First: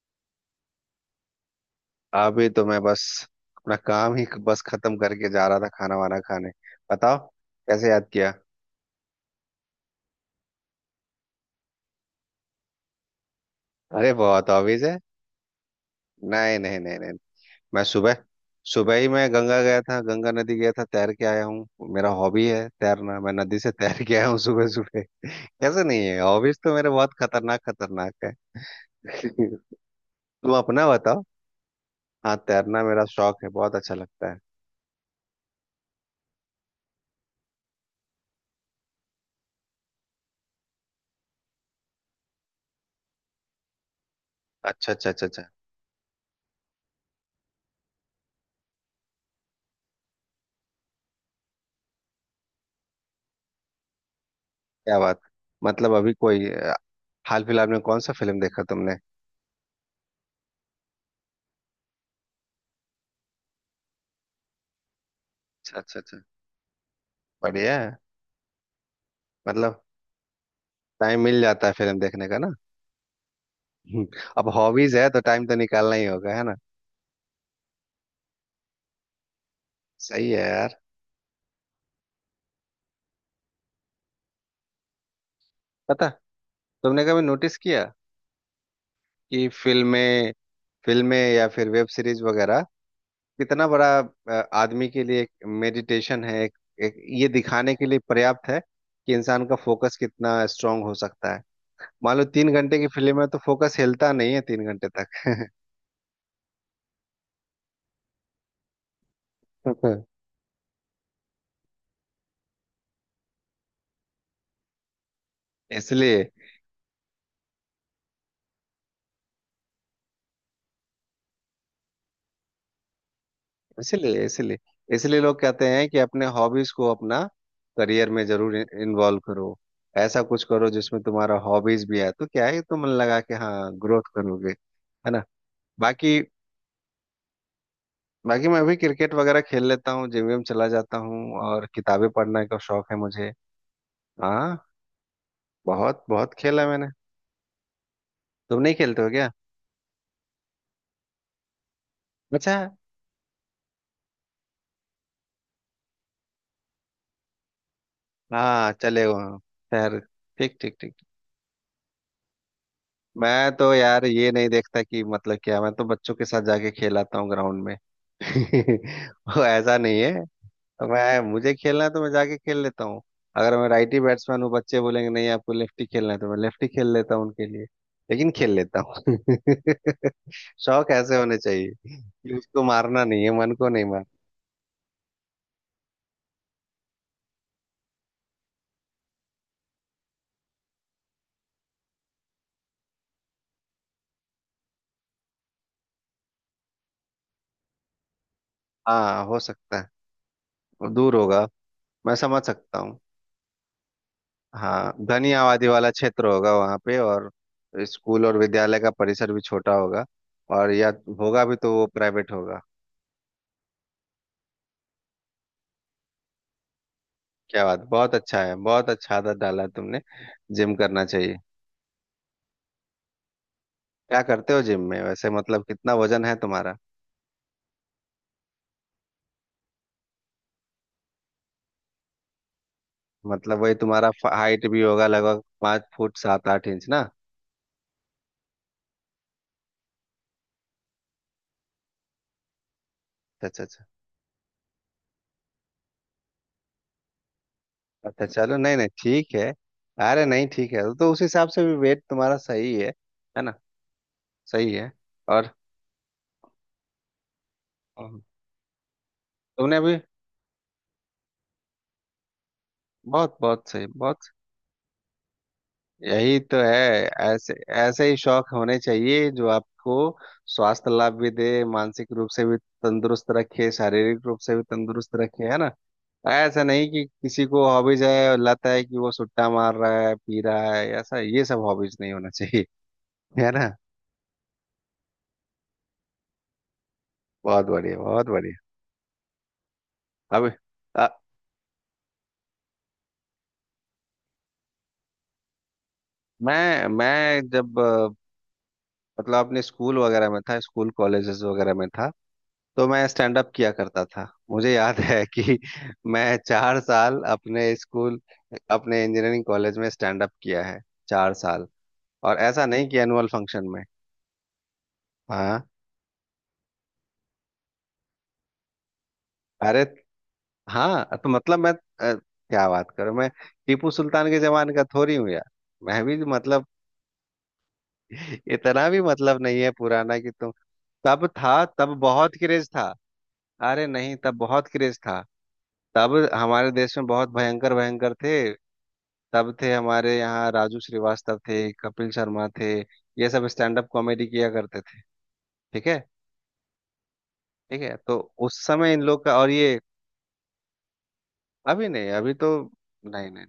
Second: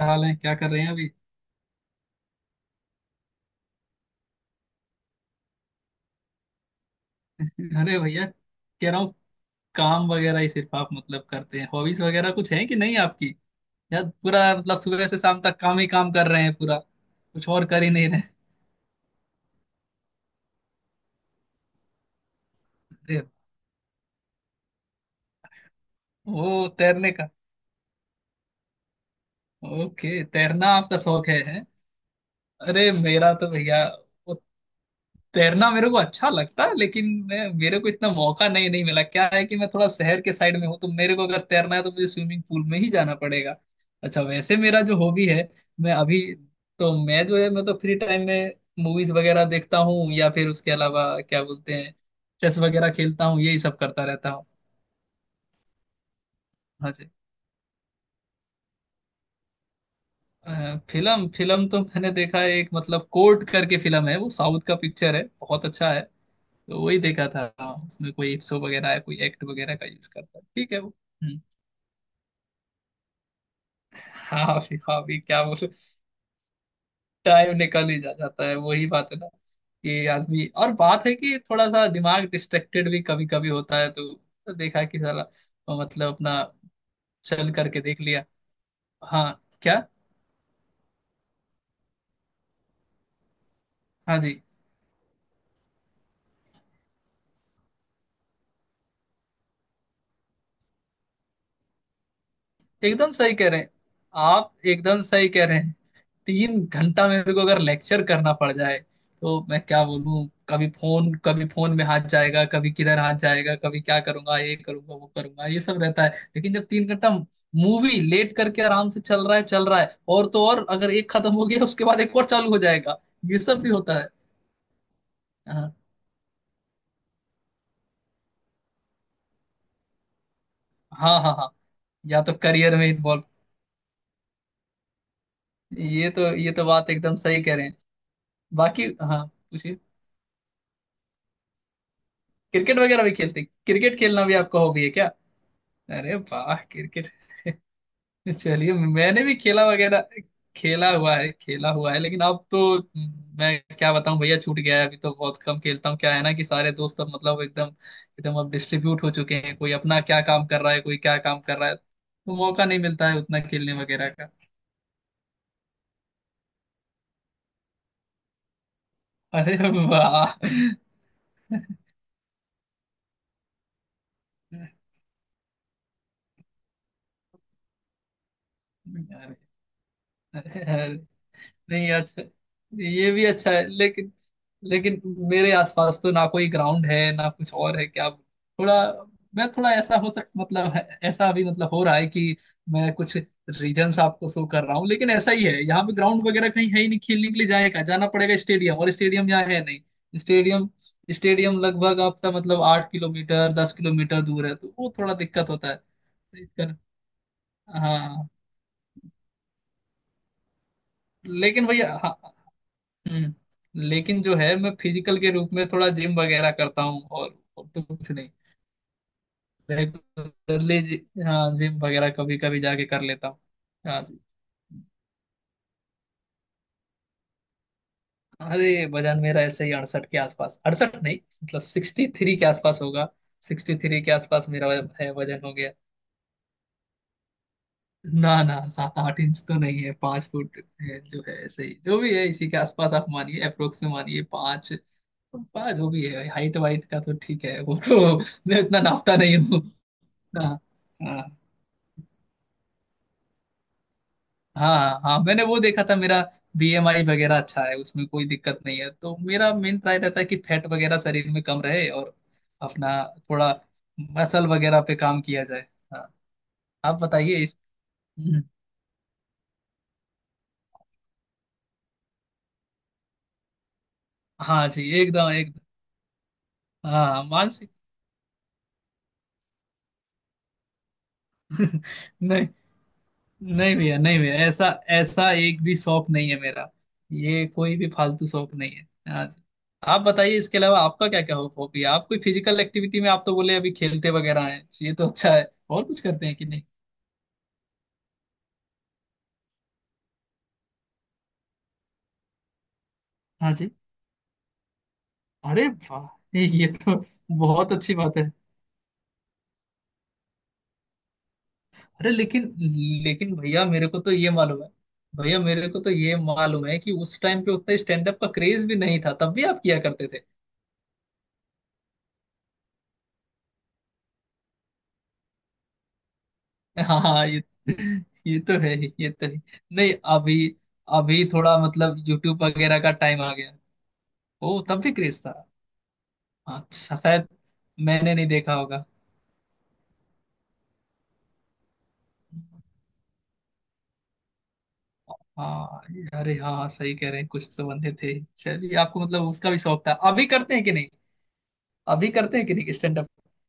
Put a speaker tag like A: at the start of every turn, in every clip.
A: हाल है क्या कर रहे हैं अभी।
B: अभी तो मैं बस अपना काम ही बस खत्म करके जा रहा था, खाना वाना खाने। बताओ, कैसे
A: अरे
B: याद
A: भैया
B: किया?
A: कह रहा हूँ। काम वगैरह ही सिर्फ आप मतलब करते हैं, हॉबीज वगैरह कुछ है कि नहीं आपकी? या
B: अरे बहुत
A: पूरा मतलब
B: ऑब्वियस है।
A: सुबह से शाम तक काम ही काम कर रहे हैं,
B: नहीं
A: पूरा
B: नहीं नहीं नहीं,
A: कुछ और
B: मैं
A: कर ही नहीं
B: सुबह
A: रहे?
B: सुबह ही मैं गंगा गया था, गंगा नदी गया था, तैर के आया हूँ। मेरा हॉबी है तैरना,
A: अरे,
B: मैं नदी से तैर के आया हूँ सुबह सुबह। कैसे नहीं है हॉबीज?
A: ओ
B: तो मेरे
A: तैरने
B: बहुत
A: का।
B: खतरनाक खतरनाक है।
A: ओके,
B: तुम
A: तैरना
B: अपना
A: आपका
B: बताओ।
A: शौक है, है?
B: हाँ, तैरना
A: अरे
B: मेरा
A: मेरा
B: शौक
A: तो
B: है, बहुत
A: भैया,
B: अच्छा लगता
A: वो,
B: है।
A: तैरना मेरे को अच्छा लगता है लेकिन मैं मेरे को इतना मौका नहीं नहीं मिला। क्या है कि मैं थोड़ा शहर के साइड में हूँ, तो मेरे को अगर तैरना है तो मुझे स्विमिंग पूल में ही जाना पड़ेगा। अच्छा, वैसे मेरा
B: अच्छा
A: जो
B: अच्छा अच्छा
A: हॉबी
B: अच्छा।
A: है, मैं अभी तो मैं जो है मैं तो फ्री टाइम में मूवीज वगैरह देखता हूँ, या फिर उसके अलावा क्या बोलते हैं, चेस वगैरह खेलता हूँ, यही सब करता रहता हूँ।
B: क्या बात। मतलब अभी कोई
A: हाँ जी।
B: हाल फिलहाल में कौन सा फिल्म देखा तुमने?
A: फिल्म फिल्म तो मैंने देखा है एक, मतलब कोर्ट करके फिल्म है, वो साउथ का पिक्चर है, बहुत
B: अच्छा
A: अच्छा
B: अच्छा
A: है।
B: अच्छा।
A: तो वही देखा था।
B: बढ़िया है।
A: उसमें कोई इप्सो वगैरह है, कोई एक्ट वगैरह
B: मतलब
A: का यूज करता है, ठीक है वो।
B: टाइम
A: हम्म।
B: मिल जाता है फिल्म देखने का ना। हम्म। अब
A: हाँ भी
B: हॉबीज
A: हाँ
B: है
A: भी,
B: तो
A: क्या
B: टाइम तो
A: बोलूं।
B: निकालना ही होगा, है ना?
A: टाइम निकल ही जा जाता है, वही बात है ना कि
B: सही है
A: आदमी, और
B: यार।
A: बात है कि थोड़ा सा दिमाग डिस्ट्रैक्टेड भी कभी कभी होता है तो देखा कि साला तो
B: पता,
A: मतलब अपना
B: तुमने कभी
A: चल
B: नोटिस
A: करके
B: किया
A: देख लिया। हाँ
B: कि
A: क्या।
B: फिल्में फिल्में या फिर वेब सीरीज वगैरह कितना बड़ा
A: हाँ जी,
B: आदमी के लिए एक मेडिटेशन है, एक ये दिखाने के लिए पर्याप्त है कि इंसान का फोकस कितना स्ट्रांग हो सकता है। मान लो 3 घंटे की
A: एकदम
B: फिल्म है
A: सही
B: तो
A: कह रहे हैं।
B: फोकस हिलता नहीं है
A: आप
B: तीन घंटे
A: एकदम सही
B: तक
A: कह रहे हैं। 3 घंटा मेरे को अगर लेक्चर करना पड़ जाए तो मैं क्या बोलूं, कभी फोन में हाथ जाएगा, कभी किधर हाथ जाएगा, कभी क्या करूंगा, ये करूंगा, वो करूंगा, ये सब रहता है।
B: इसलिए
A: लेकिन जब 3 घंटा मूवी लेट करके आराम से चल रहा है चल रहा है, और तो और अगर एक खत्म हो गया उसके बाद एक और चालू हो जाएगा, ये सब भी होता है।
B: इसलिए इसलिए इसलिए लोग कहते
A: हाँ
B: हैं कि अपने हॉबीज को अपना करियर में जरूर इन्वॉल्व करो। ऐसा कुछ करो जिसमें
A: हाँ हाँ
B: तुम्हारा
A: हाँ।
B: हॉबीज भी है,
A: या
B: तो
A: तो
B: क्या है,
A: करियर
B: तुम
A: में
B: मन लगा
A: इन्वॉल्व,
B: के हाँ ग्रोथ करोगे, है ना?
A: ये
B: बाकी
A: तो ये तो बात एकदम सही कह रहे हैं।
B: बाकी मैं भी
A: बाकी
B: क्रिकेट
A: हाँ
B: वगैरह खेल
A: पूछिए।
B: लेता हूँ, जिम विम चला जाता हूँ, और किताबें पढ़ने का शौक है मुझे।
A: क्रिकेट खेलना भी आपका
B: हाँ,
A: हॉबी है क्या?
B: बहुत
A: अरे
B: बहुत
A: वाह
B: खेला मैंने।
A: क्रिकेट।
B: तुम
A: चलिए,
B: नहीं खेलते हो
A: मैंने
B: क्या?
A: भी खेला वगैरह। खेला हुआ है खेला हुआ है, लेकिन अब
B: अच्छा।
A: तो मैं क्या बताऊं भैया, छूट गया है। अभी तो बहुत कम खेलता हूँ। क्या है ना कि सारे दोस्त अब मतलब एकदम एकदम अब
B: हाँ,
A: डिस्ट्रीब्यूट
B: चले
A: हो
B: गए
A: चुके
B: हो
A: हैं, कोई
B: शहर।
A: अपना क्या काम
B: ठीक
A: कर रहा
B: ठीक
A: है,
B: ठीक।
A: कोई क्या काम कर रहा है, तो मौका नहीं मिलता है उतना
B: मैं तो
A: खेलने
B: यार
A: वगैरह
B: ये
A: का।
B: नहीं देखता कि मतलब क्या, मैं तो बच्चों के साथ जाके खेलाता हूँ ग्राउंड में। वो
A: अरे
B: ऐसा नहीं है,
A: वाह।
B: तो मैं, मुझे
A: अरे,
B: खेलना है तो मैं जाके खेल लेता हूँ। अगर मैं राइट ही बैट्समैन हूँ, बच्चे बोलेंगे नहीं आपको लेफ्ट ही खेलना है, तो मैं लेफ्ट ही खेल लेता हूँ उनके लिए, लेकिन खेल लेता हूँ। शौक
A: अरे,
B: ऐसे होने चाहिए
A: नहीं अच्छा।
B: कि उसको मारना
A: ये
B: नहीं
A: भी
B: है,
A: अच्छा
B: मन
A: है,
B: को नहीं मार।
A: लेकिन लेकिन मेरे आसपास तो ना कोई ग्राउंड है, ना कुछ और है, क्या थोड़ा, मैं थोड़ा ऐसा हो सक मतलब ऐसा अभी मतलब हो रहा है कि मैं कुछ रीजंस आपको शो कर रहा हूँ, लेकिन ऐसा ही है यहाँ पे ग्राउंड वगैरह कहीं है ही नहीं। खेलने के लिए जाएगा, जाना पड़ेगा स्टेडियम, और
B: हाँ
A: स्टेडियम
B: हो
A: यहाँ है
B: सकता है,
A: नहीं स्टेडियम।
B: वो दूर होगा।
A: स्टेडियम लगभग
B: मैं
A: आपका
B: समझ
A: मतलब
B: सकता
A: आठ
B: हूँ।
A: किलोमीटर 10 किलोमीटर दूर है, तो
B: हाँ,
A: वो थोड़ा
B: घनी
A: दिक्कत
B: आबादी
A: होता है।
B: वाला क्षेत्र होगा वहाँ पे, और स्कूल
A: हाँ,
B: और विद्यालय का परिसर भी छोटा होगा, और या होगा भी
A: लेकिन
B: तो वो
A: भैया हाँ,
B: प्राइवेट होगा।
A: हम्म। लेकिन जो है, मैं फिजिकल के रूप में थोड़ा जिम वगैरह करता हूँ, और,
B: क्या
A: और
B: बात,
A: तो कुछ
B: बहुत
A: नहीं।
B: अच्छा है, बहुत अच्छा आदत डाला है तुमने। जिम
A: रेगुलरली
B: करना चाहिए।
A: हाँ, जिम वगैरह कभी कभी जाके कर लेता हूँ। हाँ
B: क्या
A: जी।
B: करते हो जिम में वैसे, मतलब कितना वजन है तुम्हारा?
A: अरे वजन मेरा ऐसे ही 68 के आसपास, 68 नहीं, मतलब 63 के आसपास होगा।
B: मतलब वही
A: 63
B: तुम्हारा
A: के आसपास
B: हाइट
A: मेरा
B: भी
A: वजन
B: होगा
A: है, वजन
B: लगभग,
A: हो गया।
B: 5 फुट 7-8 इंच ना?
A: ना ना, 7-8 इंच तो नहीं है, 5 फुट है जो है, ऐसे ही जो भी है इसी के आसपास आप मानिए,
B: अच्छा
A: अप्रोक्स
B: अच्छा
A: में मानिए, पाँच पाँच, जो भी है हाइट वाइट का तो ठीक है वो तो।
B: अच्छा। अच्छा चलो,
A: मैं
B: नहीं
A: उतना
B: नहीं
A: नापता
B: ठीक
A: नहीं।
B: है। अरे नहीं
A: हाँ
B: ठीक है, तो
A: हाँ
B: उस हिसाब से भी वेट तुम्हारा सही है ना? सही है।
A: हाँ हाँ, मैंने
B: और
A: वो देखा था, मेरा बीएमआई वगैरह अच्छा है, उसमें कोई दिक्कत नहीं है। तो मेरा
B: तुमने
A: मेन
B: अभी,
A: ट्राई रहता है कि फैट वगैरह शरीर में कम रहे, और अपना
B: बहुत
A: थोड़ा
B: बहुत सही, बहुत,
A: मसल वगैरह पे काम किया जाए। हाँ,
B: यही तो है।
A: आप बताइए
B: ऐसे,
A: इस,
B: ऐसे ही
A: हम्म,
B: शौक होने चाहिए जो आपको स्वास्थ्य लाभ भी दे, मानसिक रूप से भी तंदुरुस्त रखे, शारीरिक रूप से भी
A: हाँ जी,
B: तंदुरुस्त
A: एकदम
B: रखे, है
A: एकदम।
B: ना? ऐसा नहीं कि
A: हाँ हाँ,
B: किसी को
A: मानसिक,
B: हॉबीज है और लत है कि वो सुट्टा मार रहा है, पी रहा है, ऐसा, ये सब हॉबीज नहीं होना
A: नहीं,
B: चाहिए। है ना?
A: नहीं भैया, नहीं भैया, ऐसा ऐसा एक भी शौक नहीं है मेरा। ये
B: बहुत
A: कोई भी
B: बढ़िया, बहुत
A: फालतू शौक
B: बढ़िया।
A: नहीं है, हाँ जी। आप बताइए
B: अब
A: इसके अलावा आपका
B: अ,
A: क्या क्या हॉबी है, आप कोई फिजिकल एक्टिविटी में, आप तो बोले अभी खेलते वगैरह हैं, ये तो अच्छा है, और कुछ करते हैं कि नहीं?
B: मैं जब मतलब अपने स्कूल वगैरह में था, स्कूल कॉलेजेस वगैरह में था, तो मैं स्टैंड अप
A: हाँ
B: किया
A: जी।
B: करता था। मुझे याद है कि
A: अरे वाह,
B: मैं
A: ये
B: चार
A: तो
B: साल
A: बहुत
B: अपने
A: अच्छी बात
B: स्कूल
A: है।
B: अपने इंजीनियरिंग कॉलेज में स्टैंड अप किया है 4 साल।
A: अरे
B: और
A: लेकिन
B: ऐसा नहीं कि एनुअल
A: लेकिन
B: फंक्शन में।
A: भैया
B: हाँ
A: मेरे को तो ये मालूम है कि उस टाइम पे उतना स्टैंड अप का क्रेज भी नहीं था, तब भी आप किया
B: अरे
A: करते थे।
B: हाँ, तो मतलब क्या बात करूं मैं, टीपू सुल्तान के जमाने का थोड़ी हूँ यार, मैं भी मतलब,
A: हाँ हाँ, ये तो है
B: इतना
A: ही,
B: भी
A: ये तो
B: मतलब
A: है।
B: नहीं है
A: नहीं,
B: पुराना कि
A: अभी
B: तुम,
A: अभी
B: तब
A: थोड़ा
B: था, तब
A: मतलब
B: बहुत
A: यूट्यूब
B: क्रेज
A: वगैरह
B: था।
A: का टाइम आ गया।
B: अरे नहीं, तब
A: ओ,
B: बहुत
A: तब भी
B: क्रेज
A: क्रेज
B: था।
A: था।
B: तब
A: हाँ
B: हमारे देश में बहुत
A: शायद
B: भयंकर भयंकर
A: मैंने नहीं
B: थे।
A: देखा होगा।
B: तब थे हमारे यहाँ, राजू श्रीवास्तव थे, कपिल शर्मा थे, ये सब स्टैंड अप कॉमेडी किया करते थे।
A: हाँ
B: ठीक है,
A: अरे हाँ हाँ, सही कह रहे हैं, कुछ तो
B: ठीक
A: बंदे
B: है,
A: थे।
B: तो उस
A: चलिए,
B: समय
A: आपको
B: इन लोग
A: मतलब
B: का और
A: उसका भी
B: ये,
A: शौक था, अभी करते हैं कि नहीं,
B: अभी
A: अभी
B: नहीं, अभी
A: करते हैं
B: तो
A: कि नहीं स्टैंड अप?
B: नहीं नहीं,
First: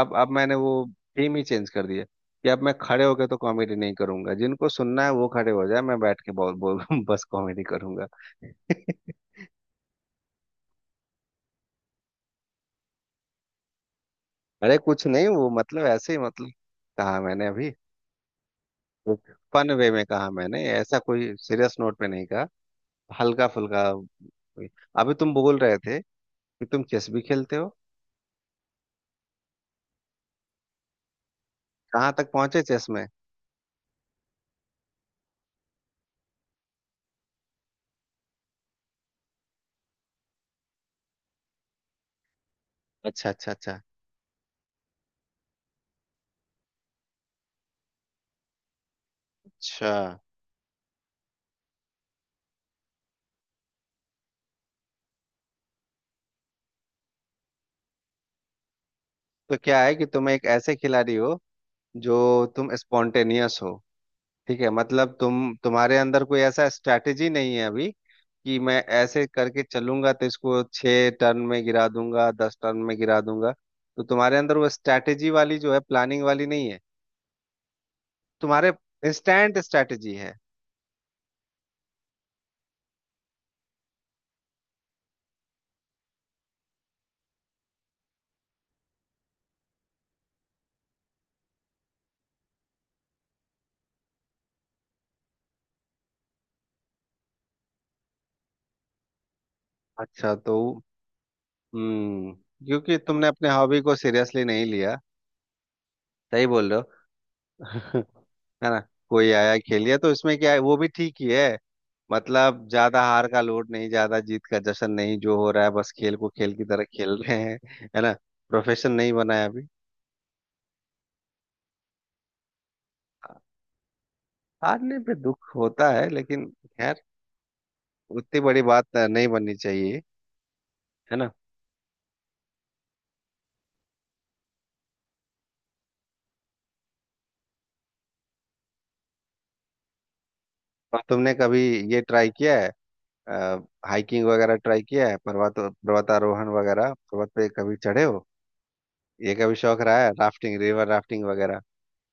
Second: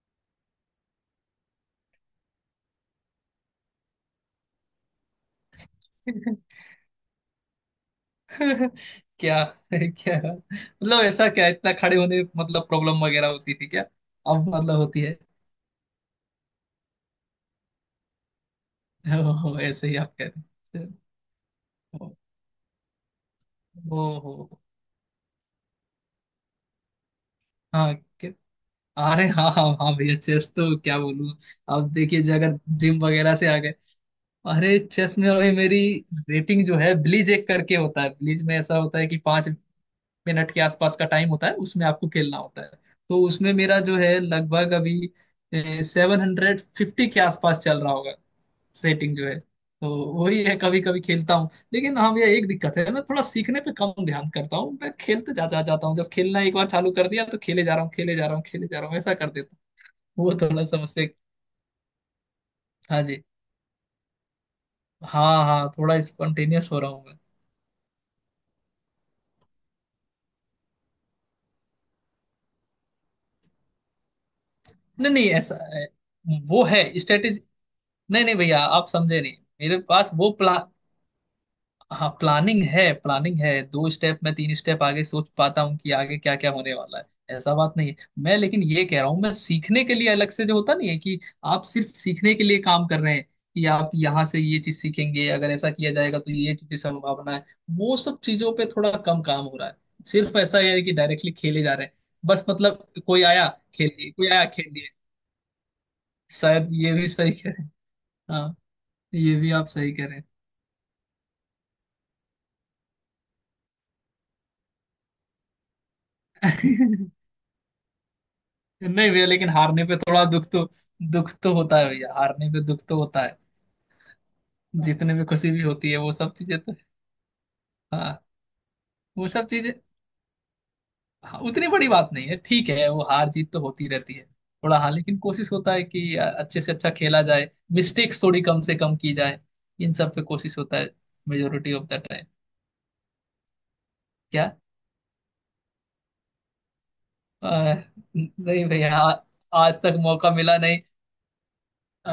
B: अब मैंने वो थीम ही चेंज कर दिया कि अब मैं खड़े होकर तो कॉमेडी नहीं करूंगा, जिनको सुनना है वो खड़े हो जाए, मैं बैठ के बोल बोल बस कॉमेडी करूंगा।
A: क्या क्या मतलब ऐसा, क्या इतना खड़े होने में मतलब प्रॉब्लम वगैरह होती थी क्या? अब
B: अरे
A: मतलब होती
B: कुछ
A: है?
B: नहीं, वो मतलब ऐसे ही मतलब, कहा मैंने अभी,
A: ओहो,
B: फन
A: ऐसे
B: वे
A: ही
B: में
A: आप कह
B: कहा मैंने,
A: रहे हैं।
B: ऐसा कोई सीरियस नोट पे नहीं कहा, हल्का फुल्का।
A: ओ,
B: अभी तुम बोल रहे थे कि तुम चेस भी खेलते हो,
A: हाँ कि- अरे हाँ हाँ हाँ भैया, चेस तो क्या बोलूँ, अब
B: कहाँ
A: देखिए
B: तक
A: जो अगर
B: पहुंचे चेस
A: जिम
B: में?
A: वगैरह से आ गए। अरे चेस में अभी मेरी रेटिंग जो है ब्लीज एक करके होता है, ब्लीज में ऐसा होता है कि 5 मिनट के आसपास का टाइम होता है, उसमें आपको खेलना होता है। तो
B: अच्छा
A: उसमें
B: अच्छा
A: मेरा
B: अच्छा
A: जो है लगभग अभी 750 के आसपास चल रहा होगा, सेटिंग जो है। तो
B: अच्छा।
A: वही है, कभी कभी खेलता हूँ, लेकिन हाँ भैया एक दिक्कत है, मैं थोड़ा सीखने पे कम ध्यान करता हूँ। मैं खेलते जा जा जाता हूँ, जब खेलना एक बार चालू कर दिया तो खेले जा रहा हूँ, खेले जा रहा हूँ, खेले जा रहा हूँ, ऐसा कर देता
B: तो क्या है कि
A: हूँ,
B: तुम
A: वो
B: एक
A: थोड़ा
B: ऐसे
A: समस्या।
B: खिलाड़ी हो जो, तुम
A: हाँ जी।
B: स्पॉन्टेनियस हो। ठीक है, मतलब
A: हाँ हाँ,
B: तुम्हारे
A: थोड़ा
B: अंदर कोई ऐसा
A: स्पॉन्टेनियस हो रहा हूँ मैं।
B: स्ट्रैटेजी नहीं है अभी कि मैं ऐसे करके चलूंगा तो इसको 6 टर्न में गिरा दूंगा, 10 टर्न में गिरा दूंगा। तो तुम्हारे अंदर वो
A: नहीं नहीं
B: स्ट्रैटेजी
A: ऐसा
B: वाली जो है,
A: है,
B: प्लानिंग वाली
A: वो
B: नहीं है,
A: है स्ट्रेटेजी, नहीं नहीं भैया,
B: तुम्हारे
A: आप समझे नहीं,
B: इंस्टेंट
A: मेरे पास
B: स्ट्रैटेजी
A: वो
B: है।
A: प्लान, हाँ, प्लानिंग है, प्लानिंग है, दो स्टेप, मैं तीन स्टेप आगे सोच पाता हूँ कि आगे क्या क्या होने वाला है, ऐसा बात नहीं है मैं। लेकिन ये कह रहा हूँ मैं, सीखने के लिए अलग से जो होता नहीं है कि आप सिर्फ सीखने के लिए काम कर रहे हैं कि आप यहाँ से ये चीज सीखेंगे, अगर ऐसा किया जाएगा तो ये चीज की संभावना है, वो सब चीजों पे थोड़ा कम काम हो रहा है।
B: अच्छा
A: सिर्फ
B: तो
A: ऐसा है कि डायरेक्टली खेले जा रहे हैं
B: हम्म,
A: बस, मतलब
B: क्योंकि
A: कोई
B: तुमने अपने
A: आया
B: हॉबी
A: खेल
B: को
A: लिए, कोई
B: सीरियसली
A: आया
B: नहीं
A: खेल लिए।
B: लिया। सही
A: शायद
B: बोल रहे
A: ये भी सही कह रहे हैं।
B: हो।
A: हाँ,
B: है ना? कोई
A: ये भी
B: आया
A: आप
B: खेल
A: सही
B: लिया
A: कह
B: तो
A: रहे
B: इसमें क्या है, वो भी ठीक ही है। मतलब ज्यादा हार का लोड नहीं, ज्यादा जीत का जश्न नहीं, जो हो रहा है बस खेल को खेल की तरह
A: हैं।
B: खेल रहे हैं। है ना? प्रोफेशन
A: नहीं
B: नहीं
A: भैया,
B: बनाया
A: लेकिन
B: अभी।
A: हारने पे थोड़ा दुख तो होता है भैया, हारने पे दुख तो होता है।
B: हारने पे
A: जीतने पे खुशी
B: दुख
A: भी
B: होता
A: होती है,
B: है,
A: वो सब
B: लेकिन
A: चीजें तो।
B: खैर
A: हाँ,
B: उतनी बड़ी बात
A: वो
B: नहीं
A: सब
B: बननी
A: चीजें।
B: चाहिए। है ना?
A: हाँ, उतनी बड़ी बात नहीं है, ठीक है, वो हार जीत तो होती रहती है। थोड़ा हाँ, लेकिन कोशिश होता है कि अच्छे से अच्छा खेला जाए, मिस्टेक्स थोड़ी कम से कम की जाए, इन सब पे कोशिश होता है,
B: और तुमने कभी
A: मेजोरिटी ऑफ
B: ये
A: द टाइम।
B: ट्राई किया है, हाइकिंग
A: क्या,
B: वगैरह ट्राई किया है, पर्वत, पर्वतारोहण वगैरह, पर्वत
A: अ,
B: पे कभी चढ़े हो?
A: नहीं भैया
B: ये कभी
A: आज
B: शौक
A: तक
B: रहा है,
A: मौका मिला
B: राफ्टिंग,
A: नहीं।
B: रिवर राफ्टिंग वगैरह?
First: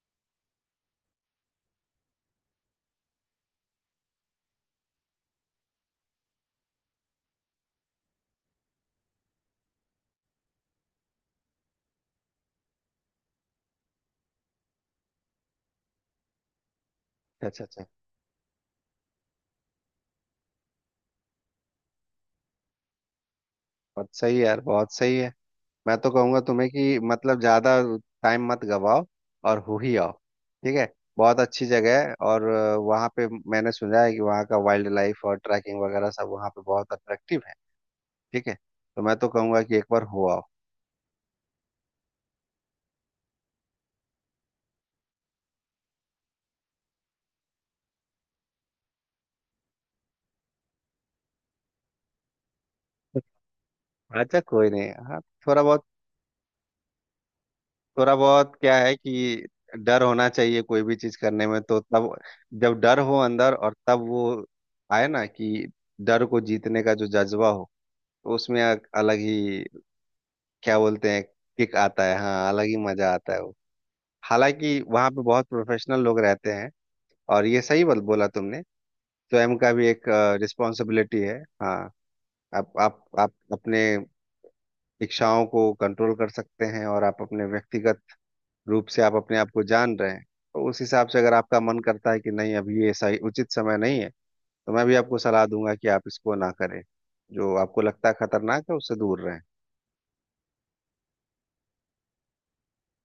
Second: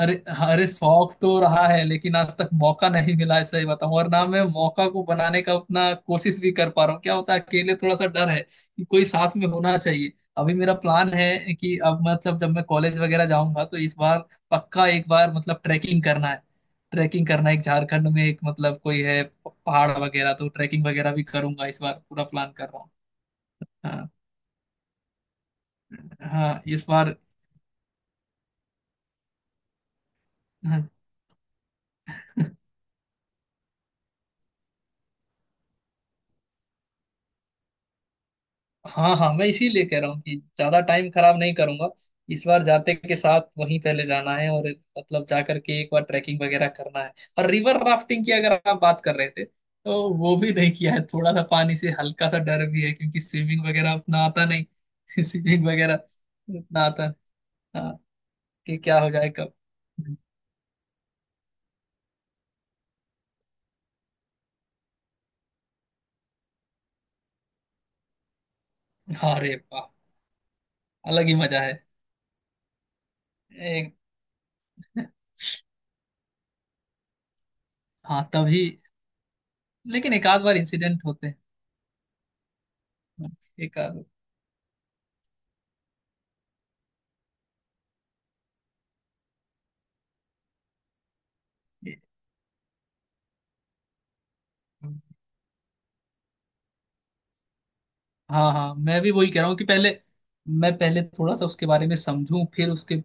A: अरे, अरे शौक तो रहा है, लेकिन आज तक मौका नहीं मिला है, सही बताऊं, और ना मैं मौका को बनाने का उतना कोशिश भी कर पा रहा हूँ। क्या होता है, अकेले थोड़ा सा डर है कि कोई साथ में होना चाहिए। अभी मेरा प्लान है कि अब मतलब जब मैं कॉलेज वगैरह जाऊंगा तो इस बार पक्का एक बार मतलब ट्रैकिंग करना है, ट्रैकिंग करना है, एक
B: अच्छा अच्छा अच्छा।
A: झारखंड में एक मतलब कोई है पहाड़ वगैरह, तो ट्रैकिंग वगैरह भी करूंगा इस बार, पूरा प्लान कर रहा हूँ। हाँ
B: बहुत सही है यार, बहुत सही है। मैं तो कहूंगा
A: हाँ,
B: तुम्हें
A: इस
B: कि
A: बार।
B: मतलब ज्यादा टाइम मत गवाओ, और हो ही आओ। ठीक है,
A: हाँ
B: बहुत अच्छी जगह है, और वहाँ पे मैंने सुना है कि वहाँ का वाइल्ड लाइफ और ट्रैकिंग वगैरह सब वहाँ पे बहुत अट्रैक्टिव है। ठीक है, तो
A: हाँ
B: मैं तो
A: हाँ, मैं
B: कहूंगा कि एक
A: इसीलिए कह
B: बार
A: रहा हूँ
B: हो
A: कि
B: आओ।
A: ज्यादा टाइम खराब नहीं करूंगा, इस बार जाते के साथ वहीं पहले जाना है, और मतलब जाकर के एक बार ट्रैकिंग वगैरह करना है। और रिवर राफ्टिंग की अगर आप बात कर रहे थे, तो वो भी नहीं किया है, थोड़ा सा पानी से हल्का सा डर भी है, क्योंकि स्विमिंग वगैरह उतना
B: अच्छा
A: आता नहीं।
B: कोई नहीं, हाँ, थोड़ा
A: स्विमिंग
B: बहुत।
A: वगैरह उतना आता नहीं। हाँ,
B: थोड़ा बहुत क्या
A: कि
B: है
A: क्या हो जाए
B: कि
A: कब।
B: डर होना चाहिए कोई भी चीज करने में, तो तब जब डर हो अंदर, और तब वो आए ना कि डर को जीतने का जो जज्बा हो, तो उसमें एक अलग
A: हाँ, अरे
B: ही
A: वाह,
B: क्या बोलते हैं,
A: अलग ही मजा है,
B: किक आता है, हाँ, अलग ही मजा आता है वो।
A: एक,
B: हालांकि वहाँ पे बहुत प्रोफेशनल लोग रहते हैं, और ये सही बल
A: हाँ
B: बोला तुमने,
A: तभी,
B: स्वयं का भी एक
A: लेकिन एक आध बार इंसिडेंट
B: रिस्पॉन्सिबिलिटी
A: होते
B: है। हाँ, आप आप
A: हैं,
B: आप
A: एक
B: अपने इच्छाओं को कंट्रोल कर सकते हैं, और आप अपने व्यक्तिगत रूप से आप अपने आप को जान रहे हैं, तो उस हिसाब से अगर आपका मन करता है कि नहीं अभी ये सही उचित समय नहीं है, तो मैं
A: आध।
B: भी आपको सलाह दूंगा कि आप इसको ना करें। जो आपको लगता है
A: हाँ
B: खतरनाक
A: हाँ,
B: है उससे
A: मैं भी
B: दूर
A: वही कह
B: रहें।
A: रहा हूँ कि पहले मैं पहले थोड़ा सा उसके बारे में समझूं, फिर उसके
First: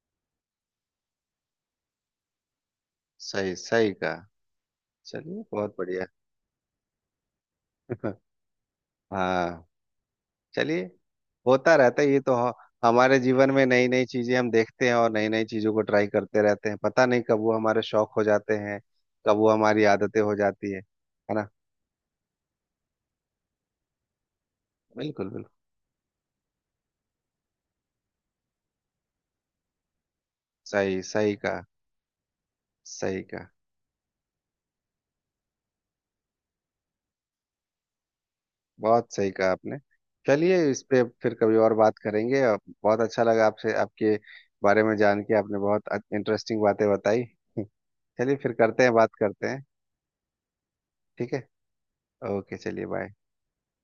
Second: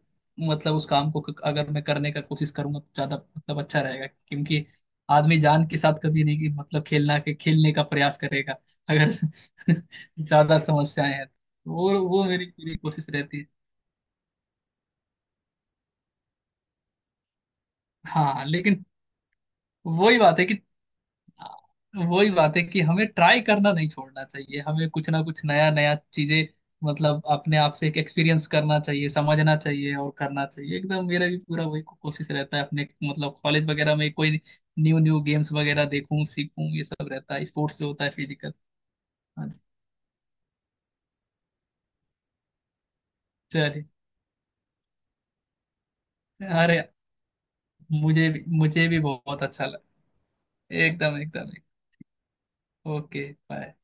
A: मतलब उस काम को अगर मैं करने का कोशिश करूंगा तो ज्यादा
B: सही
A: मतलब अच्छा
B: सही
A: रहेगा,
B: कहा।
A: क्योंकि आदमी
B: चलिए
A: जान
B: बहुत
A: के साथ
B: बढ़िया।
A: कभी नहीं कि मतलब खेलना के खेलने का प्रयास करेगा। अगर
B: हाँ
A: ज्यादा
B: चलिए।
A: समस्याएं हैं तो
B: होता
A: वो
B: रहता है ये
A: वो
B: तो,
A: मेरी पूरी कोशिश
B: हमारे
A: रहती है।
B: जीवन में नई नई चीजें हम देखते हैं और नई नई चीजों को ट्राई करते रहते हैं। पता नहीं कब वो हमारे शौक हो
A: हाँ,
B: जाते हैं,
A: लेकिन
B: कब वो हमारी
A: वही
B: आदतें हो
A: बात है कि
B: जाती है ना?
A: वही बात है कि हमें ट्राई करना नहीं छोड़ना चाहिए, हमें कुछ ना
B: बिल्कुल
A: कुछ
B: बिल्कुल।
A: नया नया चीजें मतलब अपने आप से एक एक्सपीरियंस करना चाहिए, समझना चाहिए, और करना चाहिए।
B: सही
A: एकदम मेरा
B: सही
A: भी
B: कहा,
A: पूरा वही कोशिश रहता है, अपने
B: सही
A: मतलब
B: कहा।
A: कॉलेज वगैरह में कोई न्यू न्यू गेम्स वगैरह देखूं, सीखूं, ये सब रहता है, स्पोर्ट्स जो होता है, फिजिकल।
B: बहुत सही
A: हाँ
B: कहा
A: जी।
B: आपने। चलिए, इस पे फिर कभी और बात करेंगे। और बहुत अच्छा लगा आपसे,
A: चलिए।
B: आपके बारे में जान के। आपने बहुत इंटरेस्टिंग
A: अरे,
B: बातें बताई। चलिए, फिर करते
A: मुझे
B: हैं,
A: भी
B: बात
A: बहुत
B: करते हैं।
A: अच्छा लगा, एकदम
B: ठीक है,
A: एकदम।
B: ओके चलिए, बाय।
A: Okay bye.